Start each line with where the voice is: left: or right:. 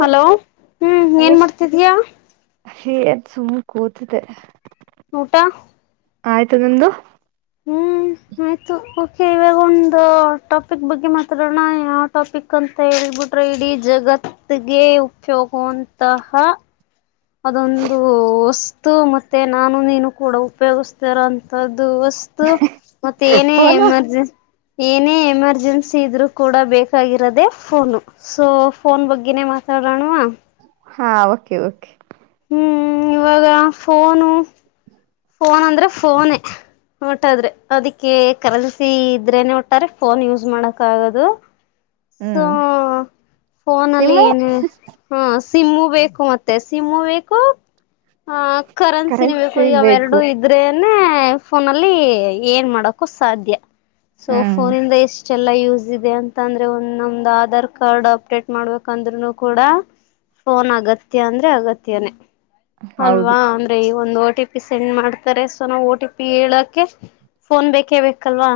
left: Hello ಹ್ಮ್ ಏನ್ ಮಾಡ್ತೀಯ
right: ಹೇ ಅದ ಸುಮ್ಮ ಕೂತಿದೆ
left: ಊಟ
right: ಆಯ್ತು ನಿಮ್ದು
left: ಹ್ಮ್ ಆಯ್ತು ಓಕೆ ಇವಾಗ ಒಂದು ಟಾಪಿಕ್ ಬಗ್ಗೆ ಮಾತಾಡೋಣ ಯಾವ ಟಾಪಿಕ್ ಅಂತ ಹೇಳ್ಬಿಟ್ರೆ ಇಡೀ ಜಗತ್ತಿಗೆ ತೇ ಉಪಯೋಗವಂತಹ ಅದೊಂದು ವಸ್ತು ಮತ್ತೆ ನಾನು ನೀನು ಕೂಡ ಉಪಯೋಗಿಸತರೋ ಅಂತದ್ದುಸ್ ಅು ಮತ್ತೆ ಏನೇ
right: ಫೋನು
left: ಎರ್ಜೆನ್ ಏನೇ ಎಮರ್ಜೆನ್ಸಿ ಇದ್ರು ಕೂಡ ಬೇಕಾಗಿರೋದೆೇ ಫೋನು ಸೊ ಫೋನ್ ಬಗ್ಗೆನೇ ಮಾತಾ ಅಡೋನ್ವಾ
right: ಹಾ ಓಕೆ ಓಕೆ
left: ಹ್ಮ್ ಇವಾಗ ಫೋನು ಫೋನ್ ಅಂದ್ರೆ ಫೋನೇ ಒಟ್ಟಾದ್ರೆ ಅದಕ್ಕೆ ಕರೆನ್ಸ್ ಇದ್ರೇನೆ ಓಟ್ಟಾರೆ ಫೋನ್ ಯೂಸ್ ಮಾಡಕ ಆಗದು ಸೋ
right: ಹ್ಮ್
left: ಫೋನ ಅಲ್ಲಿ
right: ಸಿಮ್ಮು
left: ಏನ ಹ ಸಿಮ್ಮು ಬೇಕು ಮತ್ತೆ ಸಿಮ್ಮು ಬೇಕು ಹ ಕರೆನ್ಸಿನ ಬೇಕು
right: ಕರೆನ್ಸಿ
left: ಈಗ ಅವರಡುೂ
right: ಬೇಕು
left: ಇದ್ರೆ ಫೋನಲ್ಲಿ ಏನ್ ಮಾಡಕು ಸಾಧ್ಯ ಸೊ
right: ಹ್ಮ್
left: ಪೋನ್ ಇಂದ ಎಷ್ಟ ಲ್ಲಾ ಯೂಸ್ ಇದೆ ಅಂತ ಅಂದ್ರೆ ಒಂದೊಂದ್ ಆಧಾರ್ ಕಾರ್ಡ್ ಅಪ್ಡೇಟ್ ಮಾಡ್ಬೇಕಂದ್ರುನು ಕೂಡ ಫೋನ್ ಅಗತ್ಯ ಅಂದ್ರೆ ಅಗತ್ಯಾನೇ
right: ಹೌದು
left: ಅಲ್ವಾ ಅಂದ್ರೆ ಈ ಒಂದು ಟಿ ಪಿ ಸೆಂಡ್ ಮಾಡ್ತಾರೆ ಸೊ ನಾವ್ ಒ ಟಿ ಪಿ ಹೇಳಕೆ ಫೋನ್ ಬೇಕೇ ಬೇಕಲ್ವಾ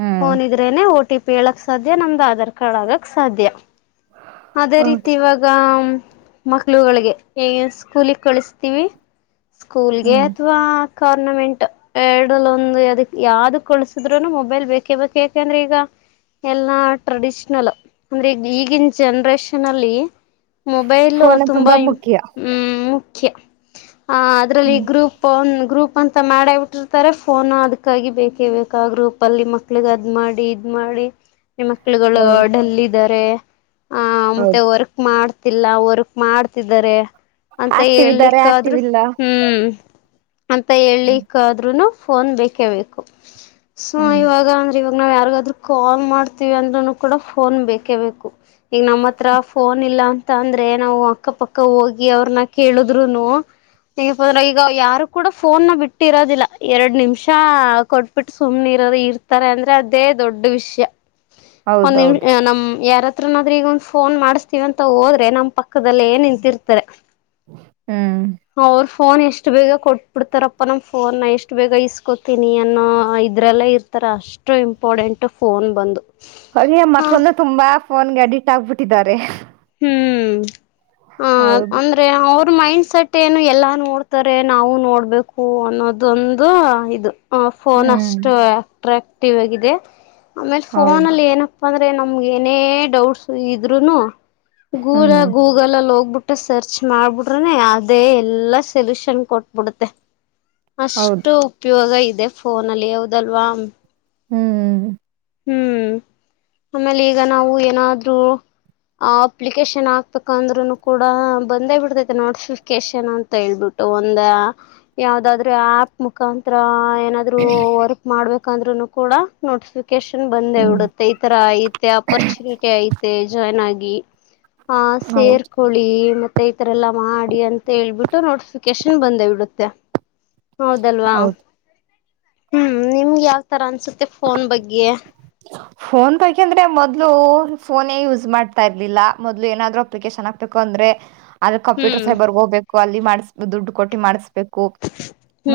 right: ಹ್ಮ್
left: ಫೋನ್ ಇದ್ರೇನೆ ಒಓ ಟಿ ಪಿ ಹೇಳಕ್ ಸಾಧ್ಯ ನಮ್ದ ಆಧಾರ್ ಕಾರ್ಡ್ ಆಗಕ್ ಸಾಧ್ಯ ಅದೇ
right: ಹೌದು
left: ರೀತಿ ಇವಾಗ ಮಕ್ಳುಗಳಿಗೆ ಸ್ಕೂಲಿಗೆ ಕಳಿಸತೀವಿ ಸ್ಕೂಲ್ಗೆ
right: ಹ್ಮ್
left: ಅಥವಾ ಕಾರ್ನಮೆಂಟ್ ಎರಡಲ್ ಒಂದು ಅದಕ್ ಯಾವ್ದ ಕೊಳಸಿದ್ರುನು ಮೊಬೈಲ್ ಬೇಕೇ ಬೇಕು ಎಂದು ಯಾಕಂದ್ರೆ ಈಗ ಎಲ್ಲಾ ಟ್ರೆಡಿಷ್ನಲ್ ಅಂದ್ರೆ ಈಗ ಈಗಿನ ಜನ್ರೇಷನ್ ಅಲ್ಲಿ ಮೊಬೈಲ್
right: ಫೋನ್
left: ತುಂಬಾ ಇಂಪ್
right: ಮುಖ್ಯ
left: ಹ್ಮ ಮುಖ್ಯ ಅದ್ರಲ್ಲಿ
right: ಹ್ಮ್
left: ಗ್ರೂಪ್ ಒ ಗ್ರೂಪ್ ಅಂತ ಮಾಡೇಬಟ್ಟಿರ್ತಾರೆ ಫೋನ್ ಅದಕ್ಕಾಗಿ ಬೇಕೇ ಬೇಕ ಆ ಗ್ರೂಪ್ ಅಲ್ಲಿ ಮಕ್ಳಿಗೆ ಅದ್ ಮಾಡಿ ಇದ ಮಾಡ ನಿಮ್ ಮಕ್ಲುಗಲು
right: ಹೌದು
left: ಡಲ್ ಆ ಮ
right: ಹೌದು
left: ವರ್ ಮಾಡ ಮಾಡ್ತಿಲ್ಲ ವರ್ಕ್ ಮಾಡ್ತಿದ್ದಾರೆ ಅಂತ
right: ಆಕ್ಟಿವ್ ಇದ್ದಾರೆ
left: ಹೇಳ್ಲಿಕ್ಕ ಆದ್ರು
right: ಆಕ್ಟಿವ್ ಇಲ್ಲ
left: ಹ್ಮ್ ಅಂತ
right: ಹ್ಮ್
left: ಹೇಳಿಕ್ಕಾದ್ನು ಫೋನ್ ಬೇಕೇಳ್ಬೇಕು ಸೊ
right: ಹ್ಮ್
left: ಇವಾಗ ಅಂದ್ರೆ ಇವಾಗ ನಾವ್ ಯಾರ್ಗಾದ್ರೂ ಕಾಲ್ ಮಾಡ್ತೀವಿ ಅಂದ್ರನು ಕೂಡ ಫೋನ್ ಬೇಕೇ ಬೇಕು ಈಗ ನಮ್ಮ ಹತ್ರ ಫೋನ್ ಇಲ್ಲ ತ್ತ ಅಂದ್ರೆ ನಾವು ಅಕ್ಕಪಕ್ಕ ಹೋಗಿ ಅವ್ರನ್ನ ಕೇಳುದ್ರುನು ಈಗ ಯಾರು ಕೂಡ ಫೋನ್ ನ ಬಿಟ್ಟಿ ಇರೋದಿಲ್ಲ ಎರಡ್ ನಿಮಿಷ ಕೊಟ್ಬಿಟ್ಟು ಸುಮ್ನೆ ಇರ್ತಾರೆ ಅಂದ್ರೆ ಅದೇ ದೊಡ್ಡ ವಿಷಯ ಒಂದ
right: ಹೌದೌದು
left: ನಿಮ ನಮ್ ಯಾರತ್ರ ಈಗ ಒಂದ್ ಫೋನ್ ಮಾಡಸ್ತೀವಂತ ಹೋದ್ರೆ ನಮ್ಮ ಪಕದಳ್ಳಿ ಏಲ್ ನಿಂತಿರ್ತಾರೆ
right: ಹ್ಮ್
left: ಅವ್ರ ಫೋನ್ ಎಷ್ಟು ಬೇಗ ಕೊಟ್ಬಿಡ್ತಾರಪ್ಪ ನಮ್ಮ್ ಫೋನ್ ಎಷ್ಟು ಬೇಗ ಇಸ್ಕೊೋತೀನಿ ಅನ್ನೋ ಇದ್ರಲ್ಲ ಇರ್ತಾರೆ ಅಷ್ಟು ಇಂಪಾರಡೆೆಂಟ್ ಫೋನ್ ಬಂದು
right: ಅರಿ
left: ಹಾ
right: ಮಕ್ಕಳನು ತುಂಬಾ ಫೋನ್ಗೆ ಅಡಿಕ್ಟ್ ಆಗ್ಬಿಟ್ಟಿದ್ದಾರೆ
left: ಹ್ಮ್ ಹ
right: ಹೌದು
left: ಅಂದ್ರೆ ಅವ್ರ ಮೈಂಡ್ ಸೆಟ್ ಏನು ಎಲ್ಲ ನೋಡ್ತಾರೆ ಆದ್ರೆ ನಾವು ನೋಡ್ಬೇಕು ಅನ್ನೋದೊಂದು ಇದು ಫೋನ್
right: ಹ್ಮ್
left: ಅಷ್ಟು ಅಟ್ರಾಕ್ಟಿವ್ ಆಗಿದೆ ಆಮೇಲೆ ಫೋನ್
right: ಹೌದು
left: ಅಲ್ಲಿ ಏನ ಅಂದ್ರೆ ನಮ್ಗೆ ಏನೇ ಡೌಟ್ಸ್ ಇದ್ರುನು ಗೂ
right: ಹ್ಮ್
left: ಗೂಗಲ್ ಅಲ್ಲಿ ಹೋಗ್ಬಿಟ್ಟ ಬಿು ಸರ್ಚ್ ಮಾಡ್ಬಿಡ್ರನೆ ಅದೇ ಎಲ್ಲಾ ಸೊಲ್ಯೂಷನ್ ಕೊಟ್ಬಿಡುತ್ತೆ
right: ಹೌದು
left: ಅಷ್ಟು ಉಪಯೋಗ ಇದೆ ಫೋನ ಅಲ್ಲಿ ಹಾವದಲ್ವಾ
right: ಹ್ಮ್ ಹ್ಮ್್ಮ
left: ಹ್ಮ್ ಆಮೇಲೆ ಈಗ ನಾವು ಏನಾದ್ರರು ಆ ಅಪ್ಲಿಕೇಶನ್ ಅಗ್ಬೇಕಾಂಡ್ರುಕುಡ ಕೂಡ ಬಂದೇ ಬಿಡ್ತೈತೆ ನೋಟಿಫಿಕೇಶನ್ ಅಂತ ಹೇಳ್ಬಿಟ್ಟು ಒಂದ ಯಾವದಾದ್ರೂ ಆಪ್ ಮುಖಾಂತರ ಏನಾದ್ೂ ವರ್ಕ್ ಮಾಡ್ಬೇಕಂದ್ೂ ಕೂಡ ನೋಟಿಫಿಕೇಶನ್ [inaudible] ಬಂದೆ
right: ಹ್ಮ್
left: ಬಿಡುತ್ತೆ ಈ ತರ ಐತೆ ಅಪರ್ಚುನಿಟಿ ಐತೆ ಜಾಯಿನ್ ಆಗಿ ಹ
right: ಹೌದು
left: ಸೇರ್ಕೊಳ್ಳಿ ಮತ್ತೆ ಈತರ ಎಲ್ಲಾ ಮಾಡಿ ಅಂತ ಹೇಳ್ಬಿಟ್ಟು ನೋಟಿಫಿಕೇಶನ್ ಬಂದೇವಿಡುತ್ತೆ ಹೌದಲ್ವಾ
right: ಹೌದು
left: ಹ್ಮ್ ನಿಮ್ಗೆ ಯಾವ್ತರ ಅನ್ಸುತ್ತೆ ಫೋನ್ ಬಗ್ಗೆ
right: ಫೋನ್ ಬಗ್ಗೆ ಅಂದ್ರೆ ಮೊದ್ಲು ಫೋನೇ ಯೂಸ್ ಮಾಡ್ತಾ ಇರ್ಲಿಲ್ಲ ಮೊದ್ಲು ಏನಾದ್ರು ಅಪ್ಲಿಕೇಶನ್ ಹಾಕ್ಬೇಕು. ಬಂದ್ರೆ ಅದ್ರ ಕಂಪ್ಯೂಟರ್
left: ಹ್ಮ್
right: ಸೈಬರ್ ಹೋಗ್ಬೇಕು ಅಲ್ಲಿ ಮಾಡ ದುಡ್ಡು ಕೊಟ್ಟಿ ಮಾಡಿಸ್ಬೇಕು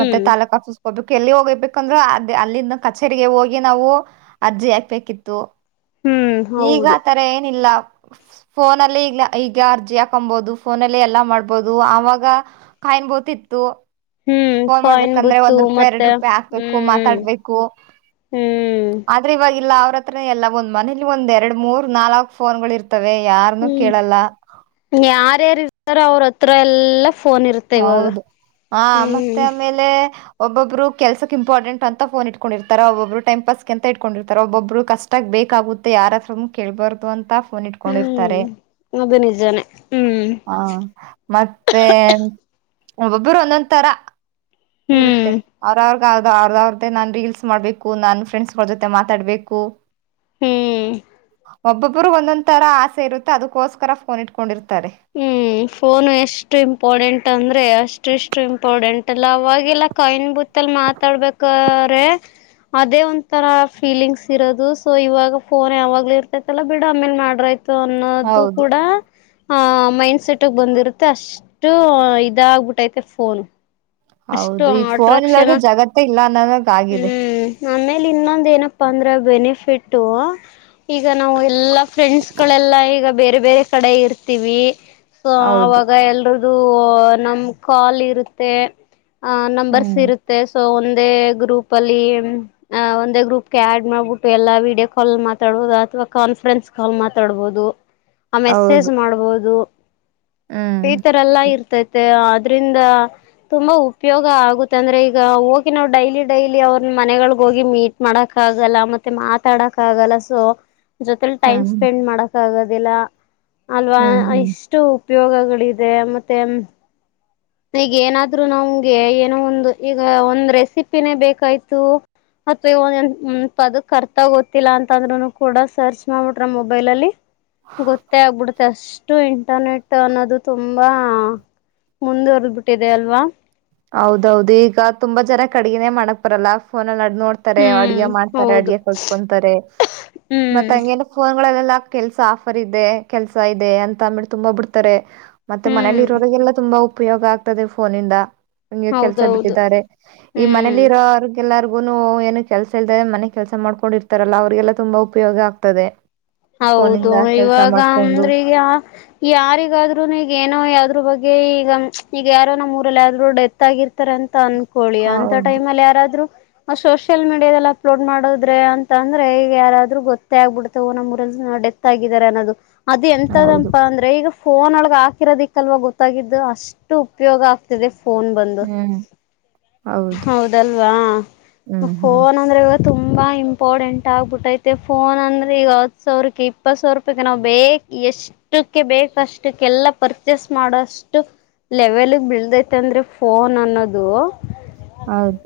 right: ಮತ್ತೆ ತಾಲೂಕಕ್ ಆಫೀಸ್ ಹೋಗ್ು ಎಲ್ಲಿ ಹೋಗೇಬೇಕಂದ್ರೆ ಅದ ಅಲ್ಲಿಂದ ಕಚೇರಿಗೆ ಹೋಗಿ ನಾವು ಅರ್ಜಿ ಹಾಕ್ಬೇಕಿತ್ತು
left: ಹ್ಮ್
right: ಈಗ
left: ಹೌದು
right: ಆ ತರ ಏನಿಲ್ಲ
left: [unintelligible]
right: ಫೋನಲ್ಲಿ ಈ ಈಗ ಅರ್ಜಿ ಹಾಕೊಬಹುದು ಫೋನಲ್ಲಿ ಎಲ್ಲ ಮಾಡ್ಬಹುದು ಆವಾಗ ಸಮಯ ಬೋಥಿ
left: ಹ್ಮ್
right: ಫೋನ್
left: ಕಾಯಿನ್
right: ಮಾಡ್ಬೇಕಂದ್ರೆ
left: ಬುತ್ತು
right: ಒಂದ್ ರೂಪಾಯಿ ಎರಡು
left: ಮತ್ತೆ
right: ರೂಪಾಯಿ ಹಾಕ್ಬೇಕು
left: ಹ್ಮ್
right: ಮಾತಾಡ್ಬೇಕು
left: ಹ್ಮ್
right: ಆದ್ರೆ ಇವಾಗಲ್ಲ ಅವ್ರ ಹತ್ರ ಎಲ್ಲ ಒಂದ್ ಮನೇಲಿ ಒಂದ್ ಎರಡ್ ಮೂರ್ ನಾಲ್ಕ್ ಫೋನ್ಗಳು ಇರ್ತೆ
left: ಹ್ಮ್ ಯಾರ್ಯಾರ ಇರ್ತಾರ ಅವ್ರ ಹತ್ರ ಎಲ್ಲಾ ಫೋನ್ ಇರುತ್ತೆ ಇವಾಗ
right: ಹೌದು ಹ ಮತ್ತೆ
left: ಹ್ಮ್
right: ಆಮೇಲೆ ಒಬ್ಬಬ್ರು ಕೆಲಸಕ್ ಇಂಪಾರ್ಟೆಂಟ್ ಅಂತ ಪೋನ್ ಇಟ್ಕೊಂಡಿರ್ತಾರೆ ಒಬಬ್ರು ಟೈಂ ಪಾಸ್ ಅಂತ ಇಕೊಂಡಿರ್ತಾರೆ ಒಬಬ್ರು ಕಷ್ಟಕ್ಕೆ ಬೇಕ್ ಬೇಕಾಗುತ್ತೆ ಯಾರ್ ಹತ್ರಾನೂ ಕೇಳಬಾರ್ದು ಅಂತ ಪೋನ್ ಇಟ್ಕೊಂಡಿರ್ತಾರೆ
left: ಹ್ಮ್ ಅದು ನಿಜಾನೇ ಹ್ಮ್
right: ಹ ಮತ್ತೆ ಒಬ್ಬೊಬ್ಬರು ಒಂದೊಂದ್ ತರ
left: ಹ್ಮ್
right: ಇರುತ್ತೆ ಅವ್ರ ಅವ್ರ ಆಗಾಗ ಅವ್ರ್ದ ಅವ್ರ್ದೇ ನಾನ್ ರೀಲ್ಸ್ ಮಾಡ್ಬೇಕು ನಾನ್ ಫ್ರೆಂಡ್ಸ್ಗಳ ಜೊತೆ ಮಾತಾಡ್ಬೇಕು.
left: ಹ್ಮ್
right: ಒಬ್ಬೊಬ್ಬರು ಒಂದೊಂದ್ ತರ ಆಸೆ ಇರುತ್ತ ಅದಕ್ಕೋಸ್ಕರ ಫೋನ್ ಇಟ್ಕೊಂಡಿರ್ತಾರೆ.
left: ಹ್ಮ್ ಫೋನು ಎಷ್ಟು ಇಂಪಾರ್ಟೆಂಟ್ ಅಂದ್ರೆ ಅಷ್ಟೆಷ್ಟು ಇಂಪಾರಡೆಂಟ್ ಅಲ್ಲ ಅವಾಗೆಲ್ಲ ಕಾಯಿನ್ ಬೂತ್ ತ್ತಲ್ ಮಾತಾಡ್ಬೇಕಾರೆ ಅದೇ ಒಂಥರ ಫೀಲಿಂಗ್ಸ್ ಇರೋದು ಸೊ ಇವಾಗ ಫೋನ್ ಯಾವಾಗ್ಲೂ ಇರ್ತೈತಲ್ಲ ಬಿಡ ಆಮೇಲ್ ಮಾಡ್ರ ಆಯ್ತ್ ತ ಅನ್ನೋದು
right: ಹೌದು
left: ಕೂಡ ಆ ಮೈಂಡ್ ಸೆಟ್ಗ ಬಂದಿರುತ್ತೆ ಅಷ್ಟು ಇದಾಗಬಿಟ್ಟೈತೆ ಫೋನು. ಅಷ್ಟು
right: ಹೌದು ಈಗ ಫೋನ್
left: ಅಟ್ರಾಕ್ಷನ್
right: ಇಲ್ಲಾಗ ಜಗತ್ತೇ ಇಲ್ಲ ಅನ್ನೋದಾಗ ಆಗಿದೆ
left: ಹ್ಮ್ ಆಮೇಲೆ ಇನ್ನೊಂದು ಏನಪ್ಪಾ ಅಂದ್ರೆ ಬೆನಿಫಿಟೂ ಈಗ ನಾವು ಎಲ್ಲಾ ಫ್ರೆಂಡ್ಸ್ ಗಳೆಲ್ಲಾ ಈಗ ಬೇರೆ ಬೇರೆ ಕಡೆ ಇರ್ತೀವಿ ಸೊ
right: ಹೌದು
left: ಅವಾಗ ಎಲ್ರದು ಓ ನಮ್ ಕಾಲ್ ಇರುತ್ತೆ. ಆ ನಂಬರ್ಸ್
right: ಹ್ಮ್
left: ಇರುತ್ತೆ ಸೊ ಒಂದು ಒಂದೇ ಗ್ರೂಪ್ ಅಲ್ಲಿ ಒಂದೇ ಗ್ರೂಪ್ಗೆ ಆಡ್ ಮಾಡ್ಬಿಟ್ಟು ಎಲ್ಲಾ ವೀಡಿಯೋ ಕಾಲ್ ಮಾತಾಡಬೋದು ಆತರ ಇವಾಗ್ ಕಾನ್ಫರೆನ್ಸ್ ಕಾಲ್ ಮಾತಾಡ್ಬಹುದು. ಆ ಮೆಸೇಜ್
right: ಹೌದು
left: ಮಾಡ್ಬೋದು
right: ಹ್ಮ್
left: ಈ ತರ ಎಲ್ಲಾ ಇರ್ತೈತೆ. ಅದ್ರಿಂದ ತುಂಬಾ ಉಪಯೋಗ ಆಗುತ್ತೆ ಅಂದ್ರೆ ಈಗ ಹೋಗಿ ನಾವು ಡೈಲಿ ಡೈಲಿ ಅವ್ರ ಮನೆಗಳಗ ಹೋಗಿ ಮೀಟ್ ಮಾಡಕ ಆಗ್ ಆಲ್ಲ ಮತ್ತೆ ಮಾತಾಡಕ್ ಆಗಲ್ಲ ಸೊ ಜೊತೆಲಿ ಟೈಮ್
right: ಹ್ಮ್
left: ಸ್ಪೆಂಡ್ ಮಾಡಕ್ ಆಗೋದಿಲ್ಲ ಅಲ್ವಾ
right: ಹ್ಮ್ ಹ್ಮ್
left: ಇಷ್ಟು ಉಪಯೋಗಗಳಿದೆ ಮತ್ತೆ ಈಗ ಏನಾದ್ರು ನಮ್ಗೆ ಏನೋ ಒಂದು ಈಗ ಒಂದ್ ರೆಸಿಪಿನೇ ಬೇಕಾಯ್ತು ಅಥವಾ ಈಗ ಒಂದ್ ಅ ಅಂ ಪದಕ್ಕ್ ಅರ್ಥಾ ಗೊತ್ತಿಲ್ಲಾ ಅಂತ ಅಂದ್ರುನು ಕೂಡ ಸರ್ಚ್ ಮಾಡ್ಬಿಟ್ರ ಮೊಬೈಲ ಅಲ್ಲಿ ಗೊತ್ತೇ ಆಗ್ಬಿಡುತ್ತೆ ಅಷ್ಟು ಇಂಟರ್ನೆಟ್ ಅನ್ನೋದು ತುಂಬಾ ಮುಂದುವರದ್ ಬಿಟ್ಟಿದೆ ಅಲ್ವಾ.
right: ಹೌದೌದು ಈಗ ತುಂಬಾ ಜನಕ್ ಅಡಿಗಿನೇ ಮಾಡಕ್ ಬರಲ್ಲ ಫೋನಲ್ ನೋ ನೋಡ್ತಾರೆ
left: ಹ್ಮ್
right: ಅಡ್ಗೆ ಮಾಡ್ತಾರೆ
left: ಹೌದು
right: ಅಡ್ಗೆ ಕಾಲ್ತ್ಕೊಂತಾರೆ
left: ಹ್ಮ್
right: ಮತ್ತ್ ಹಂಗೆನ್ ಫೋನ್ ಗಳಲ್ಲಲ್ಲ ಕೆಲ್ಸ ಆಫರ್ ಇದೆ ಕೆಲ್ಸ ಇದೆ ಅಂತ ಅಂದಬಿಟ್ಟ ತುಂಬಾ ಬಿಡ್ತಾರೆ. ಮತ್ತೆ ಮನೇಲಿ
left: ಹ್ಮ್
right: ಇರೋರಿಗೆಲ್ಲ ತುಂಬಾ ಉಪಯೋಗ ಆಗ್ತದೆ ಫೋನ ಇಂದಾ. ಹಂಗೆ ಕೆಲ್ಸ
left: ಹೌದೌದು
right: ಬಿಟ್ಟಿದ್ದಾರೆ ಈ ಮನೇಲಿ
left: ಹ್ಮ್
right: ಇರೋರ್ ಎಲ್ಲರ್ಗ್ ಯಾರೀಗುನು ಏನು ಕೆಲಸ ಇಲ್ದ ಮನೆ ಕೆಲಸ ಮಾಡ್ಕೊಂಡಿರ್ತಾರಲ್ಲ ಅವ್ರರಿಗೆಲ್ಲಾ ತುಂಬಾ ಉಪಯೋಗ ಆಗ್ತದೆ.
left: ಹೌದು
right: ಫೋನಿಂದ ಕೆಲ್ಸ
left: ಇವಾಗ
right: ಮಾಡ್ಕೊಂಡು
left: ಅಂದ್ರ ಈಗ ಯಾ ಯಾರಿಗಾದ್ರೂನು ಈಗ ಏನೋ ಎದರ ಬಗ್ಗೆ ಈಗ ಈಗ ಯಾರೋ ನಮ್ಮ್ ಊರಲ್ಲಿ ಯ ಆದ್ರು ಡೆತ್ ಆಗಿರ್ತಾರೆ ಅಂತ ಅನ್ ಕೋಳಿಯ ಅಂತ
right: ಹೌದು
left: ಟೈಮ್ ಅಲ್ಲಿ ಯಾರಾದ್ರು ಸೋಷಿಯಲ್ ಮೀಡಿಯಾದಲ್ಲಿ ಅಪ್ಲೋಡ್ ಮಾಡೋದ್ರೆ ಅಂತ ಅಂದ್ರೆ ಈಗ ಯಾರಾದ್ರರು ಗೊತ್ತೇ ಆಗ್ಬಿಡ್ತಾವೋ ನಮ. ಡೆತ್ ಆಗಿದ್ದಾರೆ ಅನ್ನೋದು ಅದು
right: ಹೌದು
left: ಎಂತದಪ ಅಂದ್ರೆ ಈಗ.. ಫೋನ್ ಒಳಗೆ ಹಾಕಿರೋದಿಕ್ಕಲ್ವ ಗೊತ್ತಾಗಿದ್ದು ಅಷ್ಟು ಉಪಯೋಗ ಆಗ್ತಿದೆ.. ಫೋನ್ ಬಂದು
right: ಹ್ಮ್ ಹೌದು
left: ಹೌದಲ್ವಾ
right: ಹ್ಮ್ ಹ್ಮ್
left: ಫೋನ್ ಅಂದ್ರೆ ತುಂಬ ಇಂಪಾರ್ಟೆಂಟ್ ಆಗಬಿಟ್ಟೈತೆ ಫೋನ್ ಅಂದ್ರೆ ಈಗ ಸಾವಿರಕ್ಕೆ ಇಪ್ಪತ್ತು ಸಾವರ ರೂಪೇಗೆ ನಾವ ಬೇಕ ಎಷ್ಟಕ್ಕೆ ಬೇಕ ಅಷ್ಟಕ್ಕೆಲ್ಲ ಪರ್ಚೇಸ್ ಮಾಡೋಷ್ಟು ಷ್ಟ ಲೆವೆಲ್ ಬಳದೈತೆ ಅಂದ್ರೆ ಫೋನ್ ಅನ್ನೋದು
right: ಹೌದು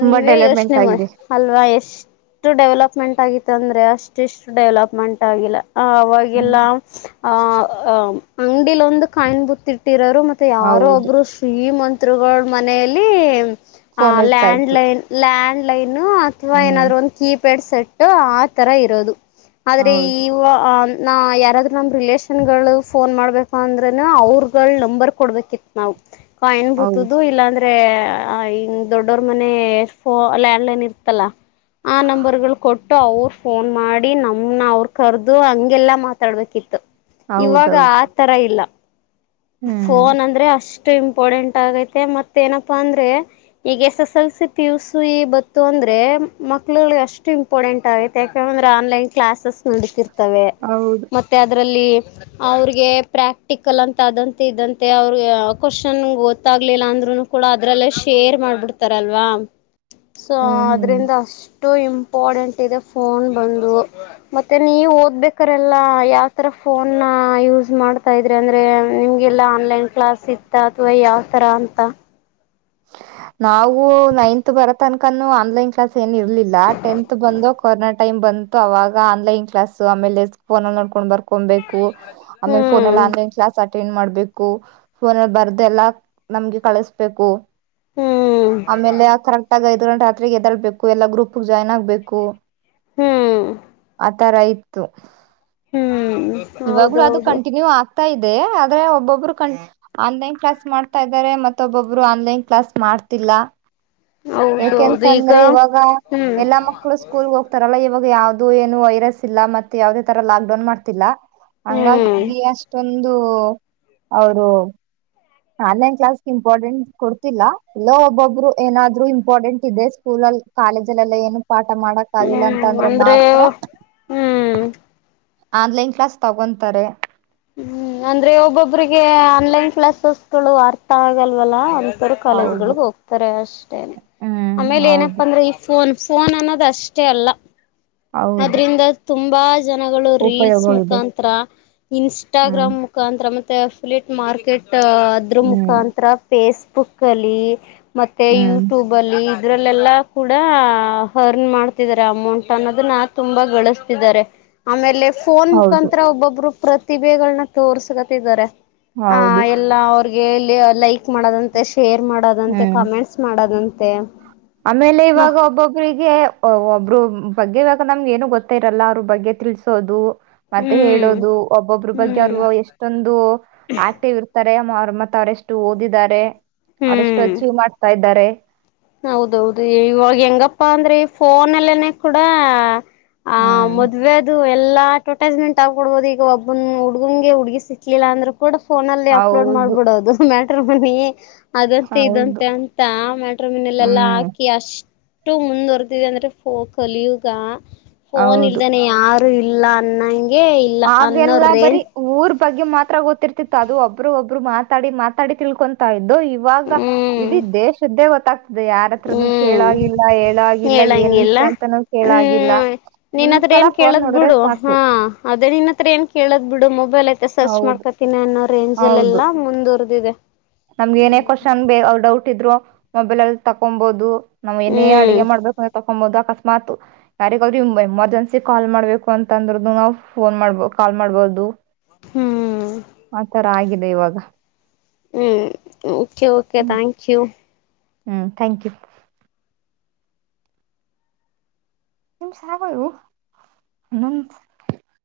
right: ತುಂಬಾ
left: ನೀವೇ
right: ಡೆವಲಪ್ಮೆಂಟ್
left: ಯೋಚನೆ ಮಾಡಿ
right: ಆಗಿದೆ
left: ಅಲ್ವಾ ಎಷ್ಟ ಇಷ್ಟು ಡೆವಲಪ್ಮೆಂಟ್ ಆಗಿತ್ತ ಅಂದ್ರೆ ಅಷ್ಟಿಷ್ಟು ಡೆವಲಪ್ಮೆಂಟ್ ಆಗಿಲ್ಲ. ಆ
right: ಹ್ಮ್
left: ಅವಾಗೆಲ್ಲ ಆಹ ಅಂಗಡಿಲೊಂದು ಕಾಯನ್ ಬುತ ಇಟ್ಟಿರೋರು ಮತ್ತೆ ಯಾರೋ
right: ಹೌದು
left: ಒಬ್ರು ಶ್ರೀಮಂತ್ರಗಳ ಮನೆಯಲ್ಲಿ ಆ
right: ಫೋನ್ ಇರ್ತಾ
left: ಲ್ಯಾಂಡ್
right: ಇತ್ತು
left: ಲೈನ್ ಲ್ಯಾಂಡ್ ಲೈನ್ ಅಥವಾ
right: ಹ್ಮ್
left: ಏನಾದ್ರು ಒಂದು ಕೀ ಪೆಡ್ ಸಟ್ ಆ ತರ ಇರೋದು ಆದ್ರೆ ಈ..
right: ಹೌದು
left: ನ ಯಾರಾದ್ರು ನಮ್ಮ ರಿಲೇಷನ್ಗಳು ಫೋನ್ ಮಾಡ್ಬೇಕು ಅಂದ್ರೆ ಅವ್ರಗಳ ನಂಬರ್ ಕೊಡ್ಬೇಕಿತ್ತು ನಾವು.. ಹ ಎನ್
right: ಹೌದು
left: ಬೂತು ಇಲ್ಲಾಂದ್ರೆ.. ಹಂಗ ದೊಡ್ಡೋರ ಮನೆಲ್ಯ ಆಂಡ್ಲೈನ್ ಇರ್ತಲ್ಲ.. ಆ ನಂಬರ್ ಗಳು ಕೊಟ್ಟು ಅವರು ಫೋನ್ ಮಾಡಿ ನಾ.. ಹ ಅವ್ರ ಕರ್ದು ಹಂಗೆಲ್ಲಾ ಮಾತಾಡ್ಬೇಕಿತ್ತು ಇವಾಗ
right: ಹೌದೌದು
left: ಆ ತರ ಇಲ್ಲ..
right: ಹ್ಮ್
left: ಫೋನ್ ಅಂದ್ರೆ ಅಷ್ಟ.. ಷ್ಟ ಇಂಪಾರ್ಟೆಂಟ್ ಆಗೈತೆ ಮತ್ತ ಏನಪ್ಪಾ ಅಂದ್ರೆ ಈಗ S S L C P ಯುಸು ಈ ಬತ್ತು ಅಂದ್ರೆ.. ಎ ಮಕ್ಳು ಎಷ್ಟು ಇಂಪಾರ್ಟೆಂಟ್ ಆಗೈ ಯಾಕೆಂದ್ರೆ ಆನ್ಲೈನ್ ಕ್ಲಾಸಸ್ ನಡತಿರ್ತವೆ
right: ಹೌದು
left: ಮತ್ತೆ ಅದರಲ್ಲಿ ಅವ್ರಿಗೆ ಪ್ರಾಕ್ಟಿಕಲ್ ಅಂತ.. ಅದಂತೆ ಇದಂತೆ ಅವ್ರ ಕ್ವಶನ್ ಗೊತ್ತಾಗ್ಲಿಲ್ಲ ಅಂದ್ರುನು ಕೂಡ ಅದ್ರಲ್ಲೇ ಶೇರ್ ಮಾಡ್ಬಿಡ್ತಾರೆ. ಅಲ್ವಾ ಸೊ
right: ಹ್ಮ್ ಹ್ಮ್
left: ಅದ್ರಿಂದ.. ಇಷ್ಟು ಇಂಪಾರಡೆಂಟ್ ಇದೆ ಫೋನ್ ಬಂದು ಮತ್ತೆ ನೀ ಓದ್ಬೇಕಾರೆಲ್ಲ ಯಾವತರ ಫೋನ ಯೂಸ್ ಮಾಡ್ತಾ ಇದ್ರೆ ಅಂದರೆ. ನಿಮ್ಗೆಲ್ಲಾ ಆನ್ಲೈನ್ ಕ್ಲಾಸ್ ಇತ್ತ ಅಥವಾ ಯಾವ್ ತರ ಅಂತ..
right: ನಾವು ನೈನ್ತ್ ಬರ ತನಕ ಆನ್ಲೈನ್ ಕ್ಲಾಸ್.. ಏನ್ ಇರ್ಲಿಲ್ಲ ಟೆಂತ್ ಬಂದು ಕೊರನಾ.. ಟೈಮ್ ಬಂತು ಆನ್ಲೈನ್ ಕ್ಲಸ್ ಆೇ ಡೆಸ್ಕ್ಫೋನ ನೋಡ್ಕೊಂಡ್ ಬಬೇಕು.. ಹಕೊಬೇಕು ಮನ್
left: ಹ್ಮ್
right: ಫೋನ್ಲ್ಲಿ ಆನ್ಲೈನ್ ಕ್ಲಾ ಆ.. ಟ ಮಾಡ್ಬೇಕು ಫೋನಲ್ಲಿ ಬರ್ದೆ ಎಲ್ಲಾ ನಮ್ಗೆ ಕಳಸ್ಬೇಕು..
left: ಹ್ಮ್
right: ಆಮೇಲೆ ಕರೆಕ್ಟ್ ಆಗೈತ.. ಗಂ ರಾತ್ರಿಗೆ ಎದಾಳ್ಬೇಕು ಎಲ್ಲಾ ಗ್ರೂಪ್ ಜಾಯ್ನ್ ಆಗ್ಬೇಕು..
left: ಹ್ಮ್
right: ತರ ಇತತ್ತು
left: ಹ್ಮ್
right: ಇವಾಗ್ಲೂ ಅದು
left: ಹೌದೌದು
right: ಕಂಟಿನ್ಯೂ ಆ.. ಇದೆ ಆದ್ರೆ ಒಬ್ಬೊಬ್ರು ಕ ಆನ್ಲೈನ್ ಕ್ಲಾಸ್ ಮಾಡ್ತಾ ಇದ್ದಾರೆ ಮತ್ತ ಒಬ್ಬೊಬ್ರು ಆನ್ಲೈನ್.. ಪ್ಲಸ್ ಮಾಡ್ತಿಲ್ಲ..
left: ಹೌದೌದು ಈಗ
right: ಯಾಕೆಂತಂದ್ರೆ ಇವಾಗ
left: ಹ್ಮ್
right: ಎಲ್ಲಾ ಮಕ್ಕಳು ಸ್ಕೂಲ್ಗೆ ಹೋಗ್ತಾರಲ್ಲ ಇವಾಗ.. ಯಾವವುದ ಏನು ವೈರಸ್ ಇಲ್ಲ ಮ ಯಾವವುದೇ ತರ ಲಾಕ್ ಡೌನ್ ಮಾಡ್ತಿಲ್ಲ
left: ಹ್ಮ್
right: ಹಂಗಾಗಿ ಅಷ್ಟೊ.. ಒಂದು ಅವರು.. ಆನ್ಲೈನ್ ಕ್ಲಾಸ್ ಇಂಪಾರ್ಟೆಂಟ್ ಕೊಡ್ತಿಲ್ಲ ಎಲ್ಲೋ ಒಬ್ಬೊಬ್ರು ಏನಾದ್ರು ಇಂಪಾರ್ಟೆಂಟ್ ಇದೆ ಸ್ಕೂಲ್.. ಕಾಲೇಜಲ್ಲ ಎಲ್ಲ ಏನು ಪಾಠ ಮಾಡಕ್ ಆಗಲ್ಲ ಅಂತ ಅಂದ್ರೆ ಮಾತ್ರ..
left: ಹ್ಮ್
right: ಆನ್ಲೈನ್ ಕ್ಲಾಸ್ ತಗೊಂತಾರೆ..
left: ಹ್ಮ್ ಅಂದ್ರೆ ಒಬ್ಬೊಬ್ರಿಗೆ ಆನ್ಲೈನ್ ಕ್ಲಾಸಸ್ಗಳು ಅರ್ಥ ಆಗಲ್ವಲ್ಲ..
right: ಹೌದು
left: ಕಾಲೇಜ್ಗಳಗ್ ಹೋಗ್ತಾರೆ ಅಷ್ಟೇನೆ
right: ಹ್ಮ್
left: ಆಮೇಲೆ
right: ಹೌದು
left: ಏನಪ್ಪಾ ಅಂದ್ರೆ ಈ ಫೋನ್.. ಫೋನ್ ಅನ್ನೋದು ಅಷ್ಟೇ ಅಲ್ಲ
right: ಹೌದು
left: ಅದ್ರಂದ ತುಂಬಾ.. ಜನಗಳು ರೀಲ್ಸ್
right: ಉಪಯೋಗಗಳಿದೆ
left: ಮುಖಾಂತರ
right: ಹ್ಮ್
left: ಇನ್ಸ್ಟಾಗ್ರಾಮ್ ಮುಖಾಂತರ ಮ. ಫುಲಿಟ್ ಮಾರ್ಕೆಟ್ ಅದ್ರ
right: ಹ್ಮ್
left: ಮುಖಾಂತರ ಫೇಸ್ಬುಕ್ ಅಲ್ಲಿ.. ಮತ್ತೆ
right: ಹ್ಮ್
left: ಯೂಟ್ಯೂಬ್ ಅಲ್ಲಿ ಇದ್ರಲ್ಲೆಲ್ಲ ಕೂಡ ಅರ್ನ್ ಮಾಡ್ತಿದ್ದಾರೆ ಅಮೌಂಟ್ ಅನ್ನೋ.. ತುಂಬಾ ಗಳಿಸತಿದ್ದಾರೆ ಆಮೇಲೆ ಫೋನ್
right: ಹೌದು
left: ಮುಖಾಂತರ ಒಬ್ಬೊಬ್ರು ಪ್ರ.. ಪ್ರತಿಭೆಗಳನ್ನ ತೋರ್ಸ್ಕತ್ತಿದಿದ್ದಾರೆ..
right: ಹೌದು
left: ಲೈಕ್ ಮಾಡೋದಂತ ಶೆ ಶೇರ್ ಮಾಡೋದಂತೆ
right: ಹ್ಮ್
left: ಕಮೆಂಟ್ಸ್ ಮಾಡದಂತೆ.
right: ಒಬ್ಬರು ಬಗ್ಗೆ ಬ ನಮ್ಗೆ ಏನು ಗೊತ್ತ ಇರಲ್ಲ ಅವ್ರ ಬಗ್ಗೆ ತಿಳಸೋದು.. ಮತ್ತೆ
left: ಹ್ಮ್
right: ಹೇಳೋದು ಒಬ್ಬೊಬ್ರ ಬಗ್ಗೆ
left: ಹ್ಮ್
right: ಅವ್ರು ಎಷ್ಟೊಂದು ಆಕ್ಟಿವ್ ಇರ್ತಾರೆ.. ಅವ್ರ ಮತ್ತ ಅವರೆಷ್ಟು ಓದಿದ್ದಾರೆ ಅವರೆಷ್ಟು
left: ಹ್ಮ್
right: ಅಚೀವ್ ಮಾಡ್ತಾ ಇದ್ದಾರೆ..
left: ಹೌದೌದು ಇವಾಗ ಹೆಂಗಪ್ಪಾ ಅಂದ್ರೆ ಫೋನ್ಲ್ಲನೆ ಕೂಡ.. ಆ
right: ಹ್ಮ್
left: ಮದ್ವೆದು.. ಎಲ್ಲಾ ಅಡ್ವರ್ಟೈಸ್ಮೆಂಟ್ ಆಗ್ಬೊಡ್ಬಹದು ಈಗ ಒಬ್ಬನ ಹುಡುಗಂಗೆ ಹುಗ ಸಿಕ್ಲಿಲ್ಲ ಅಂದ್ರೆ.. ಕೂಡ ಫೋನ ಅಲ್ಲಿ ಅಪ್ಲೋಡ್
right: ಹೌದು
left: ಮಾಡ್ಬಿಡೋದು ಮ್ಯಾಟ್ರ ಮನಿ ಅದಂತೆ
right: ಹೌದು
left: ಇದಂತೆ ಅಂತ ಮ.. ಮನಲೆೆಲ್ಲಾ
right: ಹ್ಮ್
left: ಹಾಕಿ ಅಷ್ಟು ಮುಂದುವರೆದಿದೆ ಅಂದ್ರೆ ಕಲಿಯುಗ ಫೋನ್
right: ಹೌದು
left: ಇಲ್ದನೆ ಯಾರು ಇಲ್ಲ ಅ
right: ಹಾಗೆಲ್ಲ ಬರಿ ಊರ್ ಬಗ್ಗೆ ಮಾತ್ರ ಗೊತ್ತಿರ್ತಿತ್ತು ಅದು ಒಬ್ರು ಒಬ್ಬರು ಮಾತಾಡಿ ಮಾತಾಡಿ ತಿಳ್ಕೊತಾ ಅದು ಇವಾಗ
left: ಹ್ಮ್
right: ಇಡೀ ದೇಶದ್ದೇ ಅದು ಯಾರತ್ರನು
left: ಹ್ಮ್
right: ಕೇಳಾಗಿಲ್ಲ ಹೇಳಾಗಿಲ್ಲ ಏನ್
left: ಹೇಳಂಗಿಲ್ಲ
right: ವಿಷಯ ಅಂತಾನೂ ಕೇಳಾಗಿಲ್ಲ
left: ಹ್ಮ್ ನಿನ್ ಹತ್ರ
right: ಒಂದ್ಸಲ
left: ಏನ್
right: ಫೋನ್
left: ಕೇಳದ್
right: ನೋಡಿದ್ರೆ
left: ಬಿಡು
right: ಸಾಕು
left: ಹಾ ಅದೇ ನಿನ್ ಹತ್ರ ಏನ್ ಕೇಳದ್ ಬಿಡು ಮೊ ಮಬೈಲ್ ಐತೆ ಸರ್ಚ್
right: ಹೌದು
left: ಮಾಡ್ಕೊತೀನಿ ಅನ್ನೋ ರೇಂಜ
right: ಹೌದು
left: ಎಲ್ಲ ಮುಂದುವರಿದಿದೆ
right: ನಮ್ಗೆ ಏನೇ ಕ್ವಶನ್ ಬ ಅವ ಡೌಟ್ ಇದ್ರು ಮೊಬೈಲ್ ಅಲ್ಲಿ ತಕೊಬಹದು ನಾವ್ ಏನೇ ಅಡ್ಗೆ
left: ಹ್ಮ್
right: ಮಾಡಬೇಕಂದ ತಕೊಂಬೋದು ಅಕಸ್ಮಾತ್ ಯಾರಿಗಾದರೂ ಎಮರ್ಜೆನ್ಸಿ ಕಾಲ್ ಮಾಡ್ಬೇಕು ಅಂತಂದ್ರದು ನಾವು ಫೋನ್ ಮಾಡ್ಬ ಕಾಲ್ ಮಾಡ್ಬೋದು
left: ಹ್ಮ್
right: ಆತರ ಆಗಿದೆ ಇವಾಗ
left: ಹ್ಮ್ ಓಕೆ ಓಕೆ ಥ್ಯಾಂಕ್ ಯು
right: ಹ್ಮ ಥ್ಯಾಂಕ್ ಯು ನಿಮ ಸಾಗ ಹ [unintelligible]